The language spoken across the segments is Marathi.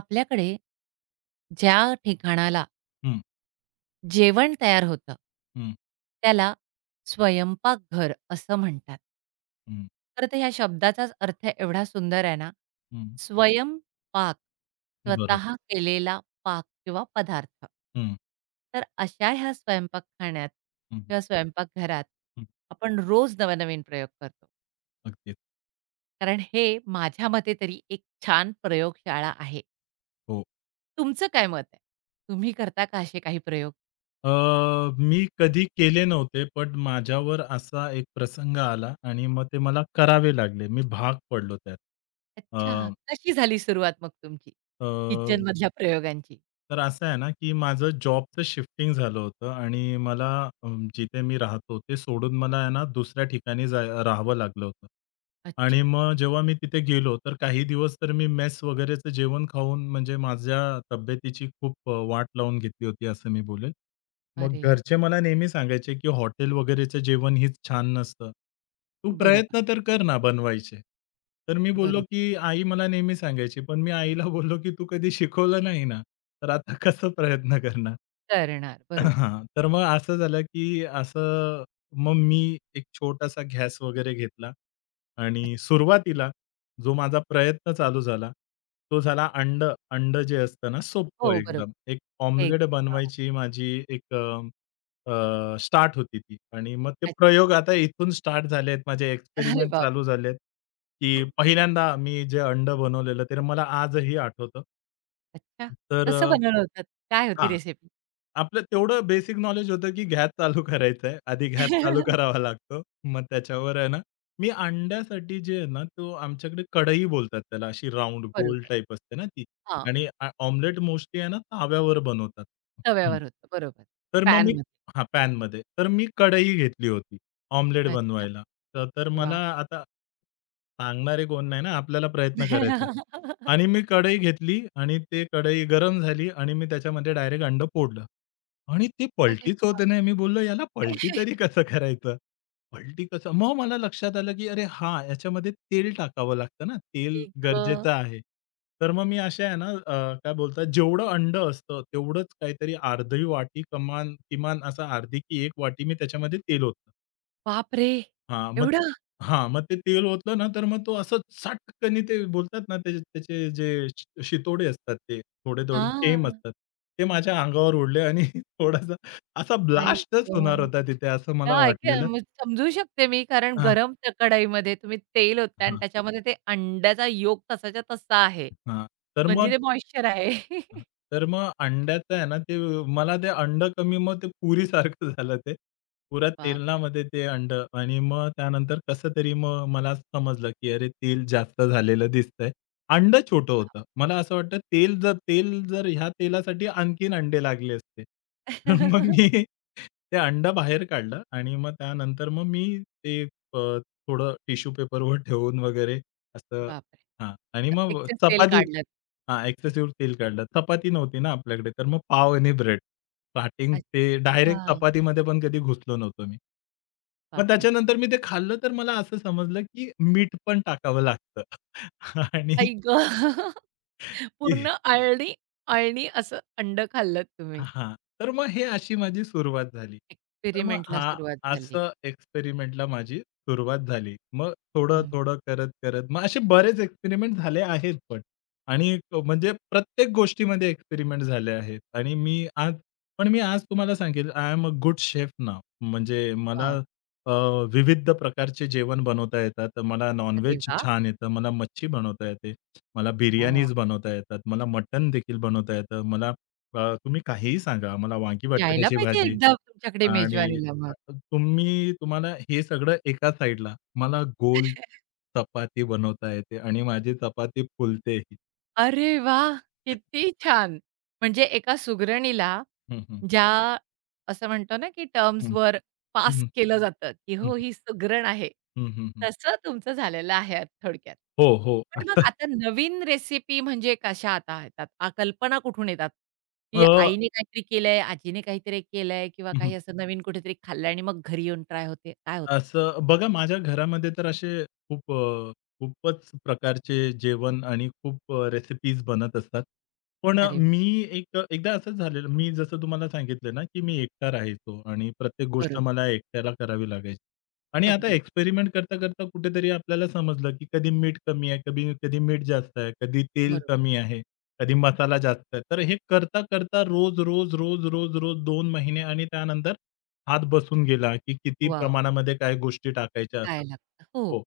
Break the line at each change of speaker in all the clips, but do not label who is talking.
आपल्याकडे ज्या ठिकाणाला
हं,
जेवण तयार होतं,
हं,
त्याला स्वयंपाकघर असं म्हणतात.
हं,
खरं तर ते ह्या शब्दाचाच अर्थ एवढा सुंदर आहे ना,
हं.
स्वयंपाक,
बरोबर.
स्वतः केलेला पाक किंवा पदार्थ.
हं,
तर अशा ह्या स्वयंपाकखान्यात
हं,
किंवा स्वयंपाकघरात
हं.
आपण रोज नवनवीन प्रयोग करतो.
अगदीच.
कारण हे माझ्या मते तरी एक छान प्रयोगशाळा आहे.
हो.
तुमचं काय मत आहे? तुम्ही करता का असे काही प्रयोग?
अ, मी कधी केले नव्हते, पण माझ्यावर असा एक प्रसंग आला आणि मग ते मला करावे लागले. मी भाग पडलो त्यात. अ,
अच्छा. कशी झाली सुरुवात मग तुमची?
अ
किचनमधल्या प्रयोगांची?
तर असं आहे ना, की माझं जॉबचं शिफ्टिंग झालं होतं आणि मला अ, जिथे मी राहतो ते सोडून मला आहे ना, दुसऱ्या ठिकाणी जाय राहावं लागलं होतं. आणि
अच्छा.
मग जेव्हा मी तिथे गेलो, तर काही दिवस तर मी मेस वगैरेचं जेवण खाऊन म्हणजे माझ्या तब्येतीची खूप वाट लावून घेतली होती असं मी बोलेल. मग
अरे!
घरचे मला नेहमी सांगायचे, की हॉटेल वगैरेचं जेवण हेच छान नसतं. तू
बरोबर,
प्रयत्न तर कर ना बनवायचे. तर मी बोललो,
बरोबर.
की आई मला नेहमी सांगायची. पण मी आईला बोललो, की तू कधी शिकवलं नाही ना, तर आता कसं प्रयत्न करणार?
करणार. बरोबर.
हां. तर मग असं झालं, की असं मग मी एक छोटासा गॅस वगैरे घेतला आणि
अच्छा.
सुरुवातीला जो माझा प्रयत्न चालू झाला, तो झाला अंडं जे असतं ना,
हो,
सोप्पं एकदम.
बरोबर.
एक ऑमलेट
एकदम. हां.
बनवायची माझी एक स्टार्ट होती ती आणि मग ते
अच्छा.
प्रयोग आता इथून स्टार्ट झालेत. माझे
अरे
एक्सपेरिमेंट चालू
बापरे!
झालेत, की पहिल्यांदा मी जे अंडं बनवलेलं, ते मला आजही आठवतं.
अच्छा.
तर अ,
कसं बनवलं होतं? काय होती
हां.
रेसिपी?
आपलं तेवढं बेसिक नॉलेज होतं, की गॅस चालू करायचा आहे. आधी गॅस चालू करावा लागतो. मग त्याच्यावर आहे ना, मी अंड्यासाठी जे आहे ना, तो आमच्याकडे कढई बोलतात त्याला, अशी राउंड गोल
बरोबर.
टाइप असते ना ती
हां.
आणि ऑमलेट मोस्टली आहे ना, ताव्यावर बनवतात. हं.
तव्यावर होतं. बरोबर.
तर मग मी
पॅनमध्ये.
हां, पॅनमध्ये. तर मी कढई घेतली होती ऑमलेट
अच्छा.
बनवायला. तर तर मला
वाह!
आता सांगणारे कोण नाही ना, आपल्याला प्रयत्न करायचे आणि मी कढई घेतली आणि ते कढई गरम झाली आणि मी त्याच्यामध्ये डायरेक्ट अंडं फोडलं. आणि ती
अरे
पलटीच होते नाही. मी
बापरे!
बोललो, "याला पलटी तरी कसं करायचं? पलटी कसं?" मग मला लक्षात आलं, की अरे हां, याच्यामध्ये तेल टाकावं लागतं ना, तेल
आई गं!
गरजेचं आहे. तर मग मी अशा आहे ना, काय बोलतात, जेवढं अंडं असतं तेवढंच काहीतरी अर्धी वाटी कमान किमान असा अर्धी की 1 वाटी मी त्याच्यामध्ये तेल ओतलं.
बापरे!
हां, मग ते
एवढं?
हां, मग ते तेल ओतलं ना, तर मग तो असं सटकन ते बोलतात ना, त्याचे त्याचे जे शितोडे असतात ते थोडे-थोडे थेंब
हां.
असतात. ते माझ्या
बरोबर.
अंगावर उडले आणि थोडासा असा
आई
ब्लास्टच होणार
गं!
होता तिथे असं मला
हां, ऐका ना,
वाटलेलं.
मी समजू शकते मी, कारण
हां,
गरम त्या कढईमध्ये तुम्ही तेल ओतताय आणि
हां,
त्याच्यामध्ये ते अंड्याचा yolk तसाच्या तसा आहे.
हां. तर
म्हणजे
मग
ते मॉइश्चर आहे.
हां. तर मग अंड्याचं आहे ना, ते मला ते अंडं कमी मग ते पुरीसारखं झालं ते. पुऱ्या
बापरे!
तेलामध्ये ते अंडं आणि मग त्यानंतर कसंतरी मग मला समजलं, की अरे तेल जास्त झालेलं दिसतंय. अंडं छोटं
बाप!
होतं. मला असं वाटतं तेल जर ह्या तेलासाठी आणखीन अंडे लागले असते. तर मग मी ते अंडं बाहेर काढलं आणि मग त्यानंतर मग मी ते अ, थोडं टिश्यू पेपरवर ठेवून वगैरे असं
बापरे!
हां. आणि
आता
मग
एक्सेस तेल
चपाती
काढलंत.
हां, एक्सेसिव्ह तेल काढलं. चपाती नव्हती ना आपल्याकडे, तर मग पाव आणि ब्रेड. स्टार्टिंग
अच्छा.
ते डायरेक्ट
हां.
चपातीमध्ये पण कधी घुसलो नव्हतो मी. मग
बापरे!
त्याच्यानंतर मी ते खाल्लं, तर मला असं समजलं, की मीठ पण टाकावं लागतं आणि
आई ग! पूर्ण अळणी अळणी असं अंड खाल्लत तुम्ही.
हां. तर मग हे अशी माझी सुरुवात झाली. तर मग
एक्सपेरिमेंटला
हां,
सुरुवात झाली.
असं एक्सपेरिमेंटला माझी सुरुवात झाली. मग
हं.
थोडं-थोडं करत-करत मग असे बरेच एक्सपेरिमेंट झाले आहेत पण. आणि म्हणजे प्रत्येक गोष्टीमध्ये एक्सपेरिमेंट झाले आहेत. आणि मी आज पण मी आज तुम्हाला सांगेल I am a good chef now. म्हणजे मला
वॉव!
अ, विविध प्रकारचे जेवण बनवता येतात. मला नॉन
अरे वाह!
छान येतं, मला मच्छी बनवता येते. मला
वॉव!
बिर्याणीज बनवता येतात. मला मटण देखील बनवता येतं. मला तुम्ही काहीही सांगा. मला वांगी
यायला
बटाट्याची
पाहिजे
भाजी
एकदा तुमच्याकडे
आणि
मेजवानीला
तुम्ही तुम्हाला हे सगळं एका साइडला. मला गोल
मग.
चपाती बनवता येते आणि माझी चपाती फुलतेही.
अरे वाह! किती छान. म्हणजे एका सुगरणीला
हं, हं.
ज्या असं म्हणतो ना, की
हं,
टर्म्सवर पास
हं,
केलं जातं, की हो
हं,
ही सुगरण आहे.
हं, हं, हं.
तसं तुमचं झालेलं आहे थोडक्यात.
हो, हो.
पण मग
आता
आता नवीन रेसिपी म्हणजे कशा आता येतात? कल्पना कुठून येतात?
अ,
की आईने काहीतरी केलंय, आजीने काहीतरी केलंय किंवा
हं.
काही असं नवीन कुठेतरी खाल्लं आणि मग घरी येऊन ट्राय होते. काय होतं?
असं बघा माझ्या घरामध्ये तर असे खूप खूपच प्रकारचे जेवण आणि खूप रेसिपीज बनत असतात. पण
अरे वाह!
मी एक एकदा असंच झालेलं मी जसं तुम्हाला सांगितलं ना, की मी एकटा राहायचो आणि प्रत्येक गोष्ट
बरोबर.
मला एकट्याला करावी लागायची. आणि आता
अगदीच.
एक्सपेरिमेंट करता-करता कुठेतरी आपल्याला समजलं, की कधी मीठ कमी आहे, कधी कधी मीठ जास्त आहे, कधी तेल
बरोबर.
कमी आहे, कधी मसाला जास्त आहे. तर हे करता-करता रोज, रोज, रोज, रोज, रोज 2 महिने आणि त्यानंतर हात बसून गेला, की किती
वॉव!
प्रमाणामध्ये काय गोष्टी टाकायच्या
काय
असतात.
लागतं. हो.
हो.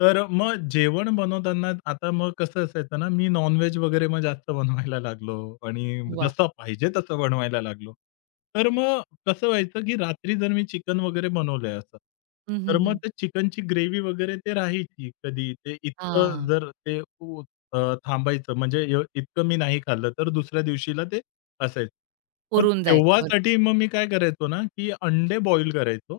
तर मग जेवण बनवताना आता मग कसं असायचं ना, मी नॉन-व्हेज वगैरे मग जास्त बनवायला लागलो आणि
वाह!
जसं पाहिजे तसं बनवायला लागलो. तर मग कसं व्हायचं, की रात्री जर मी चिकन वगैरे बनवलंय असं,
हं,
तर
हं,
मग
हं.
ते चिकनची ग्रेव्ही वगैरे ते राहायची कधी. ते इतकं
हां.
जर ते उ अ, थांबायचं म्हणजे य इतकं मी नाही खाल्लं, तर दुसऱ्या दिवशीला ते असायचं. मग
पुरून जायचं बरं.
तेव्हासाठी मग मी काय करायचो ना, की अंडे बॉईल करायचो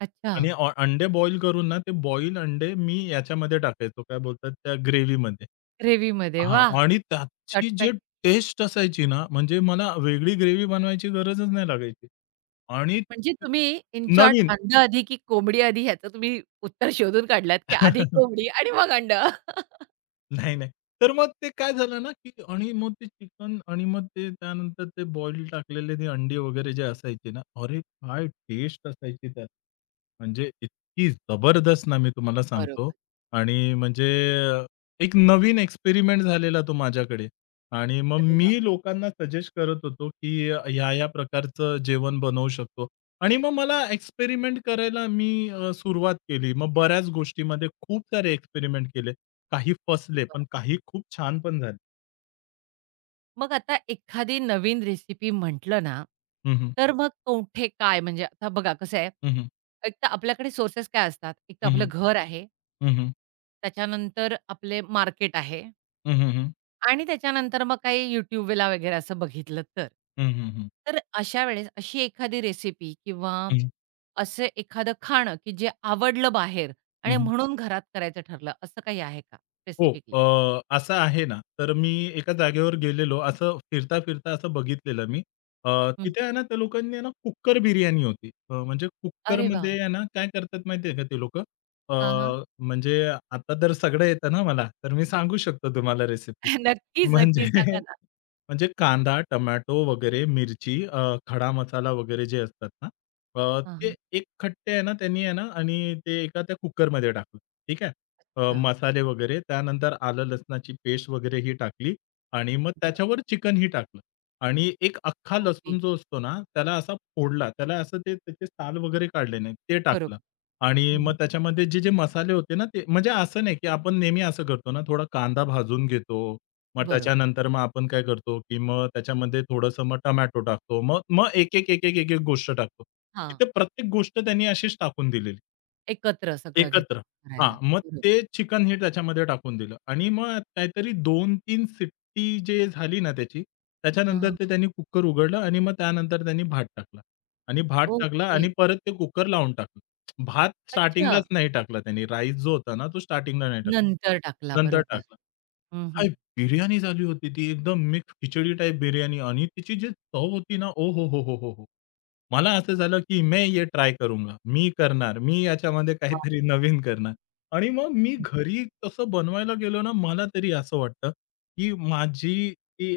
अच्छा.
आणि अंडे बॉईल करून ना, ते बॉईल अंडे मी याच्यामध्ये टाकायचो, काय बोलतात त्या ग्रेव्हीमध्ये.
ग्रेव्हीमध्ये.
हां.
वाह!
आणि त्याची जी
शॉर्टकट.
टेस्ट असायची ना, म्हणजे मला वेगळी ग्रेव्ही बनवायची गरजच नाही लागायची. आणि
म्हणजे तुम्ही इन शॉर्ट
नवीन.
अंड आधी की कोंबडी आधी ह्याचं तुम्ही उत्तर शोधून काढलात, की आधी कोंबडी आणि मग अंड.
नाही, नाही. तर मग ते काय झालं ना, की आणि मग ते चिकन आणि मग ते त्यानंतर ते बॉईल टाकलेले ते अंडी वगैरे जे असायचे ना, अरे काय टेस्ट असायची त्यात. म्हणजे इतकी जबरदस्त ना, मी तुम्हाला सांगतो
बरोबर.
आणि म्हणजे अ, एक नवीन एक्सपेरिमेंट झालेला तो माझ्याकडे आणि मग
अरे वाह!
मी लोकांना सजेस्ट करत होतो, की ह्या-ह्या प्रकारचं जेवण बनवू शकतो आणि मग मला एक्सपेरिमेंट करायला मी सुरुवात केली. मग बऱ्याच गोष्टीमध्ये खूप सारे एक्सपेरिमेंट केले. काही फसले,
वाह!
पण काही खूप छान पण झाले.
मग आता एखादी नवीन रेसिपी म्हटलं ना,
हं, हं.
तर मग कुठे काय म्हणजे आता बघा कसं आहे,
हं, हं.
एक तर आपल्याकडे सोर्सेस काय असतात? एक तर
हं,
आपलं
हं.
घर आहे
हं, हं.
त्याच्यानंतर आपले मार्केट आहे.
हं, हं, हं.
आणि त्याच्यानंतर मग काही YouTubeला वगैरे असं बघितलं तर.
हं, हं,
तर अशा वेळेस अशी एखादी रेसिपी किंवा असं एखादं खाणं, की जे आवडलं बाहेर आणि म्हणून घरात करायचं ठरलं, असं काही आहे का
हो.
स्पेसिफिकली?
असं आहे ना, तर मी एका जागेवर गेलेलो. असं फिरता-फिरता असं बघितलेलं मी. अ,
हं.
तिथे आहे ना, त्या लोकांनी आहे ना, कुकर बिर्याणी होती. म्हणजे
अरे वाह!
कुकरमध्ये आहे ना, काय करतात माहिती आहे का ते लोकं? अ,
हां, हां.
म्हणजे आता तर सगळं येतं ना मला, तर मी सांगू शकतो तुम्हाला रेसिपी.
नक्कीच,
म्हणजे
नक्कीच. सांगा ना.
म्हणजे कांदा, टोमॅटो वगैरे, मिरची, खडा मसाला वगैरे जे असतात ना,
हां,
ते
हां.
एकखट्टे आहे ना, त्यांनी आहे ना आणि ते एका त्या कुकरमध्ये टाकलं. ठीक आहे.
हां.
मसाले वगैरे, त्यानंतर आलं लसणाची पेस्ट वगैरे ही टाकली आणि मग
बरोबर.
त्याच्यावर चिकनही टाकलं आणि एक अख्खा
ओके.
लसूण जो असतो ना, त्याला असा फोडला. त्याला असं ते त्याचे साल वगैरे काढले नाहीत, ते टाकलं
बरोबर.
आणि मग
हं,
त्याच्यामध्ये जे-जे मसाले होते ना, ते म्हणजे असं नाही की आपण नेहमी असं करतो ना, थोडा कांदा भाजून घेतो मग
बरोबर.
त्याच्यानंतर मग आपण काय करतो, की मग त्याच्यामध्ये थोडंसं मग टोमॅटो टाकतो. मग मग एक-एक, एक-एक, एक-एक गोष्ट टाकतो.
हां.
तिथे प्रत्येक गोष्ट त्यांनी अशीच टाकून दिलेली
एकत्र सगळं
एकत्र.
घेतलं
हां,
करायला.
मग
बरोबर.
ते चिकन हे त्याच्यामध्ये टाकून दिलं आणि मग काहीतरी 2-3 सिट्टी जे झाली ना त्याची, त्याच्यानंतर
हां.
ते त्यांनी कुकर उघडलं आणि मग त्यानंतर त्यांनी भात टाकला आणि भात टाकला
ओके.
आणि परत ते कुकर लावून टाकलं. भात
अच्छा.
स्टार्टिंगलाच नाही टाकला त्यांनी. राईस जो होता ना, तो स्टार्टिंगला नाही
नंतर टाकला.
टाकला. नंतर
बरोबर.
टाकला.
हं, हं.
काय बिर्याणी झाली होती ती एकदम मिक्स खिचडी टाइप बिर्याणी आणि तिची जी चव होती ना, ओहोहोहोहो! मला असं झालं, की "मैं ये ट्राय करूंगा." मी करणार, मी याच्यामध्ये काहीतरी नवीन करणार आणि मग मी घरी तसं बनवायला गेलो ना, मला तरी असं वाटतं, की माझी ती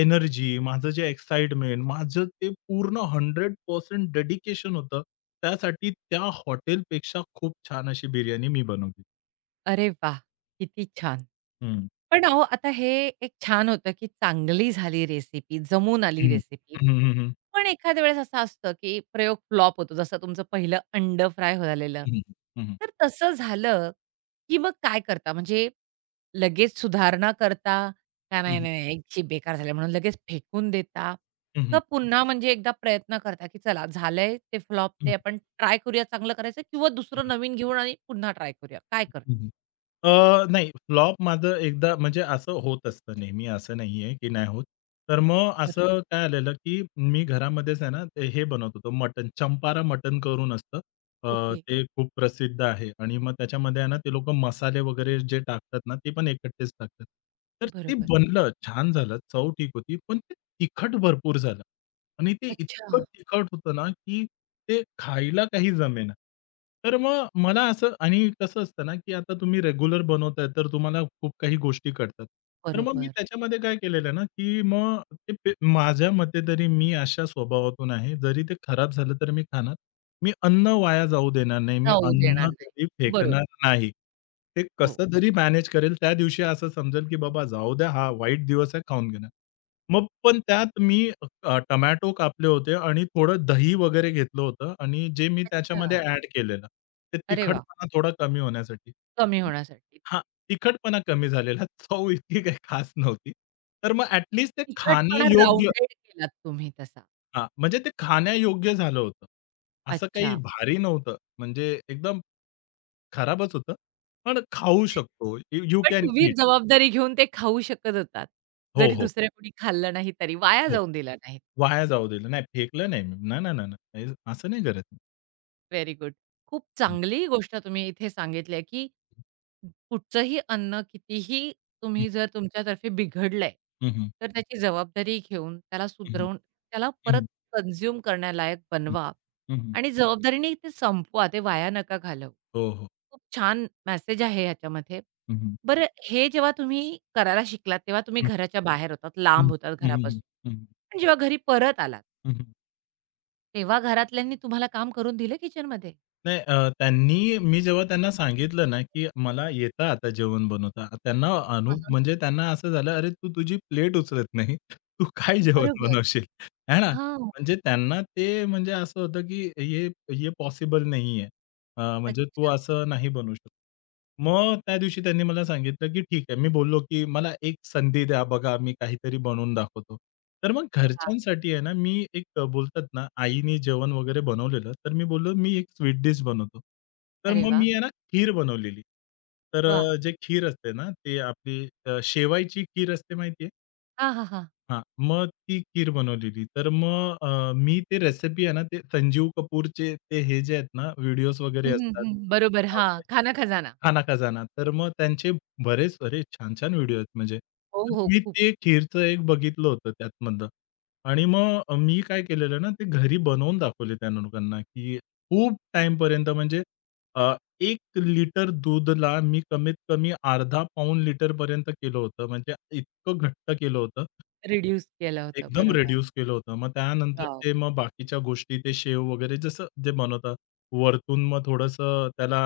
एनर्जी, माझं जे एक्साइटमेंट, माझं ते पूर्ण 100% डेडिकेशन होतं. त्यासाठी त्या हॉटेलपेक्षा खूप छान अशी बिर्याणी मी बनवली.
अरे वाह! किती छान.
हं.
पण अहो आता हे एक छान होतं, की चांगली झाली रेसिपी, जमून आली
हं.
रेसिपी.
हं, हं, हं.
पण एखाद्या वेळेस असं असतं, की प्रयोग फ्लॉप होतो. जसं तुमचं पहिलं अंडं फ्राय झालेलं.
हं, हं. हं,
तर तसं झालं, की मग काय करता? म्हणजे लगेच सुधारणा करता का नाही, नाही, नाही, शी बेकार झालं म्हणून लगेच फेकून देता?
हं, हं.
का पुन्हा म्हणजे एकदा प्रयत्न करता, की चला झालंय ते फ्लॉप
हं,
ते आपण ट्राय करूया चांगलं करायचं किंवा दुसरं
हं,
नवीन घेऊन आणि पुन्हा ट्राय करूया. काय करता?
हं, हं. अ, नाही फ्लॉप माझं एकदा म्हणजे असं होत असतं नेहमी, असं नाहीये की नाही होत. तर मग
बरोबर.
असं काय आलेलं, की मी घरामध्येच आहे ना, ते हे बनवत होतो मटण, चंपारा मटण करून असतं.
ओके.
ते खूप प्रसिद्ध आहे आणि मग त्याच्यामध्ये आहे ना, ते लोकं मसाले वगैरे जे टाकतात ना, ते पण एकट्टेच टाकतात. तर ते
बरोबर.
बनलं, छान झालं, चव ठीक होती, पण ते तिखट भरपूर झालं आणि ते इतकं
अच्छा.
तिखट होतं ना, की ते खायला काही जमेना. तर मग मला असं आणि कसं असतं ना, की आता तुम्ही रेग्युलर बनवताय, तर तुम्हाला खूप काही गोष्टी कळतात. तर मग मी
बरोबर.
त्याच्यामध्ये काय केलेलं आहे ना, की मग ते पे माझ्या मते तरी मी अशा स्वभावातून आहे, जरी ते खराब झालं तर मी खाणार. मी अन्न वाया जाऊ देणार नाही. मी
जाऊ देणार
अन्न
नाही.
कधी
बरोबर.
फेकणार नाही. ते
हो.
कसं जरी मॅनेज करेल, त्या दिवशी असं समजेल, की बाबा जाऊ द्या, हा वाईट दिवस आहे, खाऊन घेणार. मग पण त्यात मी टोमॅटो कापले होते आणि थोडं दही वगैरे घेतलं होतं आणि जे मी त्याच्यामध्ये
अच्छा.
ॲड केलेलं. ते
अरे वाह!
तिखटपणा थोडा कमी होण्यासाठी.
कमी होण्यासाठी.
हां, तिखटपणा कमी झालेला. चव इतकी काही खास नव्हती. तर मग ॲट लीस्ट ते
तिखटपणा
खाण्यायोग्य
राउंडेड केलात तुम्ही तसा.
हां, म्हणजे ते खाण्यायोग्य झालं होतं. असं काही
अच्छा.
भारी नव्हतं. म्हणजे एकदम खराबच होतं. पण खाऊ शकतो. यू यू
पण
कॅन
तुम्ही
ईट.
जबाबदारी घेऊन ते खाऊ शकत होतात.
हो,
जरी
हो,
दुसऱ्या कोणी खाल्लं नाही तरी वाया
हो.
जाऊन दिला नाही.
वाया जाऊ दिलं नाही. फेकलं नाही मी. नाही, नाही, नाही, नाही. असं नाही करत मी.
Very good. खूप
हं.
चांगली गोष्ट तुम्ही इथे सांगितली आहे, की कुठचंही अन्न कितीही तुम्ही जर तुमच्यातर्फे बिघडलंय,
हं, हं.
तर त्याची जबाबदारी घेऊन, त्याला
हं, हं.
सुधरवून, त्याला
हं,
परत
हं.
कन्झ्युम करण्यालायक
हं,
बनवा
हं, हं.
आणि जबाबदारीने ते संपवा. ते वाया नका घालवू.
हो, हो.
खूप छान मेसेज आहे ह्याच्यामध्ये.
हं, हं.
बरं हे जेव्हा तुम्ही करायला शिकलात, तेव्हा तुम्ही
हं,
घराच्या बाहेर होतात,
हं.
लांब होतात
हं, हं.
घरापासून.
हं, हं.
पण जेव्हा घरी परत आलात,
हं, हं. हं.
तेव्हा घरातल्यांनी तुम्हाला काम करून दिलं किचनमध्ये?
त्यांनी मी जेव्हा त्यांना सांगितलं ना, की मला येतं आता जेवण बनवता. त्यांना
हां,
म्हणजे त्यांना असं झालं, "अरे, तू तुझी प्लेट उचलत नाही. तू काय जेवण
बरोबर.
बनवशील?" आहे ना?
हां.
म्हणजे त्यांना ते म्हणजे असं होतं, की हे हे पॉसिबल नाहीये. म्हणजे तू
अच्छा.
असं नाही बनवू शकत. मग त्या दिवशी त्यांनी मला सांगितलं, की ठीक आहे. मी बोललो, की "मला एक संधी द्या बघा, मी काहीतरी बनवून दाखवतो." तर मग
वाह!
घरच्यांसाठी आहे ना, मी एक बोलतात ना, आईनी जेवण वगैरे बनवलेलं, तर मी बोललो, "मी एक स्वीट डिश बनवतो." तर
अरे
मग
वाह!
मी आहे ना, खीर बनवलेली. तर
वाह!
जे खीर असते ना, ते आपली शेवायची खीर असते माहिती
हां, हां, हां.
हां, मग ती खीर बनवलेली. तर मग मी ते रेसिपी आहे ना, ते संजीव कपूरचे ते हे जे आहेत ना, व्हिडिओज वगैरे
हं, हं,
असतात
हं. बरोबर. हां,
ऑनलाईन.
खाना-खजाना.
खाना खजाना. तर मग त्यांचे बरेच अरे, छान-छान व्हिडिओ आहेत म्हणजे.
हो,
तर
हो.
मी
खूप
ते खीरचं एक बघितलं होतं त्यातमधलं आणि मग मी काय केलेलं ना, ते घरी बनवून दाखवले त्या लोकांना, की खूप टाईमपर्यंत म्हणजे अ, 1 लिटर दूधला मी कमीत कमी अर्धा पाऊण लिटरपर्यंत केलं होतं. म्हणजे इतकं घट्ट केलं होतं.
रिड्यूस केलं होतं.
एकदम
बरोबर.
रिड्यूस केलं होतं. मग त्यानंतर
वॉव!
ते मग बाकीच्या गोष्टी ते शेव वगैरे जसं जे बनवतात. वरतून मग थोडंसं त्याला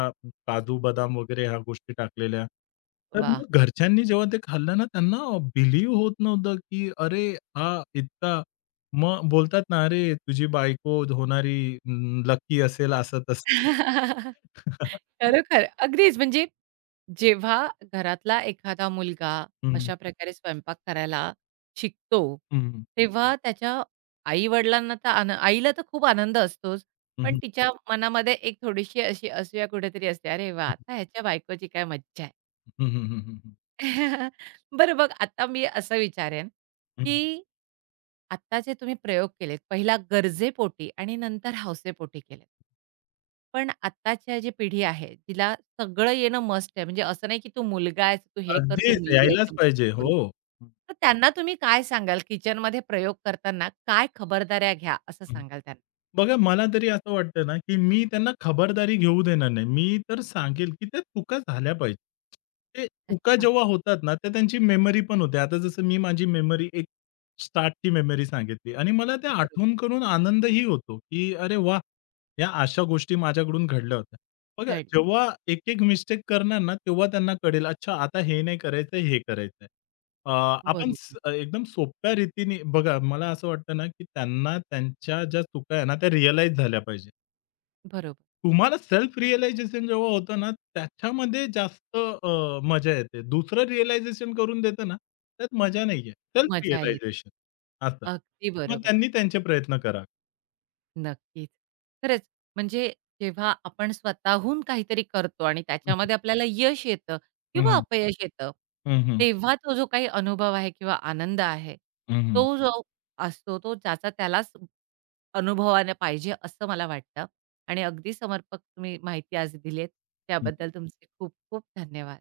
काजू, बदाम वगैरे ह्या गोष्टी टाकलेल्या. तर
वाह!
मग घरच्यांनी जेव्हा ते खाल्लं ना, त्यांना बिलीव होत नव्हतं, की अरे हा इतका मग बोलतात ना, "अरे तुझी बायको होणारी लकी असेल असं-तसं."
खरोखर. अगदीच म्हणजे जेव्हा घरातला एखादा मुलगा
हं, हं,
अशा प्रकारे स्वयंपाक करायला शिकतो,
हं,
तेव्हा त्याच्या आई-वडिलांना तर आन आईला तर खूप आनंद असतोच,
हं, हं, हं,
पण
हं,
तिच्या मनामध्ये एक थोडीशी अशी असूया कुठेतरी असते, "अरे वाह! आता ह्याच्या बायकोची काय मज्जा!"
हं,
बरं बघ, आता मी असं विचारेन, की आता जे तुम्ही प्रयोग केलेत, पहिला गरजेपोटी आणि नंतर हौसेपोटी केलेत. पण आत्ताची जी पिढी आहे, तिला सगळं येणं मस्ट आहे. म्हणजे असं नाही, की तू मुलगा आहेस, तू हे कर, तू
अगदीच
मुलगी आहेस,
यायलाच
ते
पाहिजे. हो.
करू.
हं,
तर त्यांना तुम्ही काय सांगाल? किचनमध्ये प्रयोग करताना काय खबरदाऱ्या घ्या, असं सांगाल त्यांना?
बघा, मला तरी असं वाटतं ना, की मी त्यांना खबरदारी घेऊ देणार नाही. मी तर सांगेल, की त्या चुका झाल्या पाहिजे. ते चुका
अच्छा.
जेव्हा होतात ना, तर त्यांची मेमरी पण होते. आता जसं मी माझी मेमरी एक स्टार्टची मेमरी सांगितली आणि मला ते
बरोबर.
आठवून करून आनंदही होतो, की अरे वाह! या अशा गोष्टी माझ्याकडून घडल्या होत्या. बघा,
घडल्या.
जेव्हा एक-एक मिस्टेक करणार ना, तेव्हा त्यांना कळेल, अच्छा आता हे नाही करायचंय, हे करायचंय. आपण
बरोबर,
एकदम सोप्या रीतीने बघा, मला असं वाटतं ना, की त्यांना त्यांच्या ज्या चुका आहे ना, त्या रिअलाईज झाल्या पाहिजे.
बरोबर.
तुम्हाला सेल्फ रिअलायझेशन जेव्हा होतं ना, त्याच्यामध्ये जास्त मजा येते. दुसरं रिअलायझेशन करून देतं ना, त्यात मजा नाहीये. सेल्फ
मजा येईल.
रिअलायझेशन असं.
अगदी
मग
बरोबर.
त्यांनी त्यांचे प्रयत्न करावे.
नक्कीच. खरंच म्हणजे जेव्हा आपण स्वतःहून काहीतरी करतो आणि
हं,
त्याच्यामध्ये आपल्याला यश येतं किंवा
हं.
अपयश येतं,
हं, हं.
तेव्हा तो जो काही अनुभव आहे किंवा आनंद आहे,
हं,
तो जो असतो तो ज्याचा त्यालाच अनुभवायला पाहिजे असं मला वाटतं आणि अगदी समर्पक तुम्ही माहिती आज दिलीत. त्याबद्दल तुमचे खूप खूप धन्यवाद.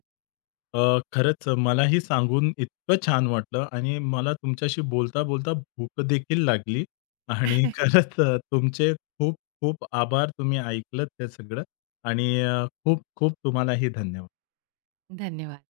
खरंच मलाही सांगून इतकं छान वाटलं आणि मला तुमच्याशी बोलता, बोलता भूक देखील लागली आणि खरंच तुमचे खूप खूप आभार. तुम्ही ऐकलत ते सगळं आणि खूप खूप तुम्हालाही धन्यवाद.
धन्यवाद.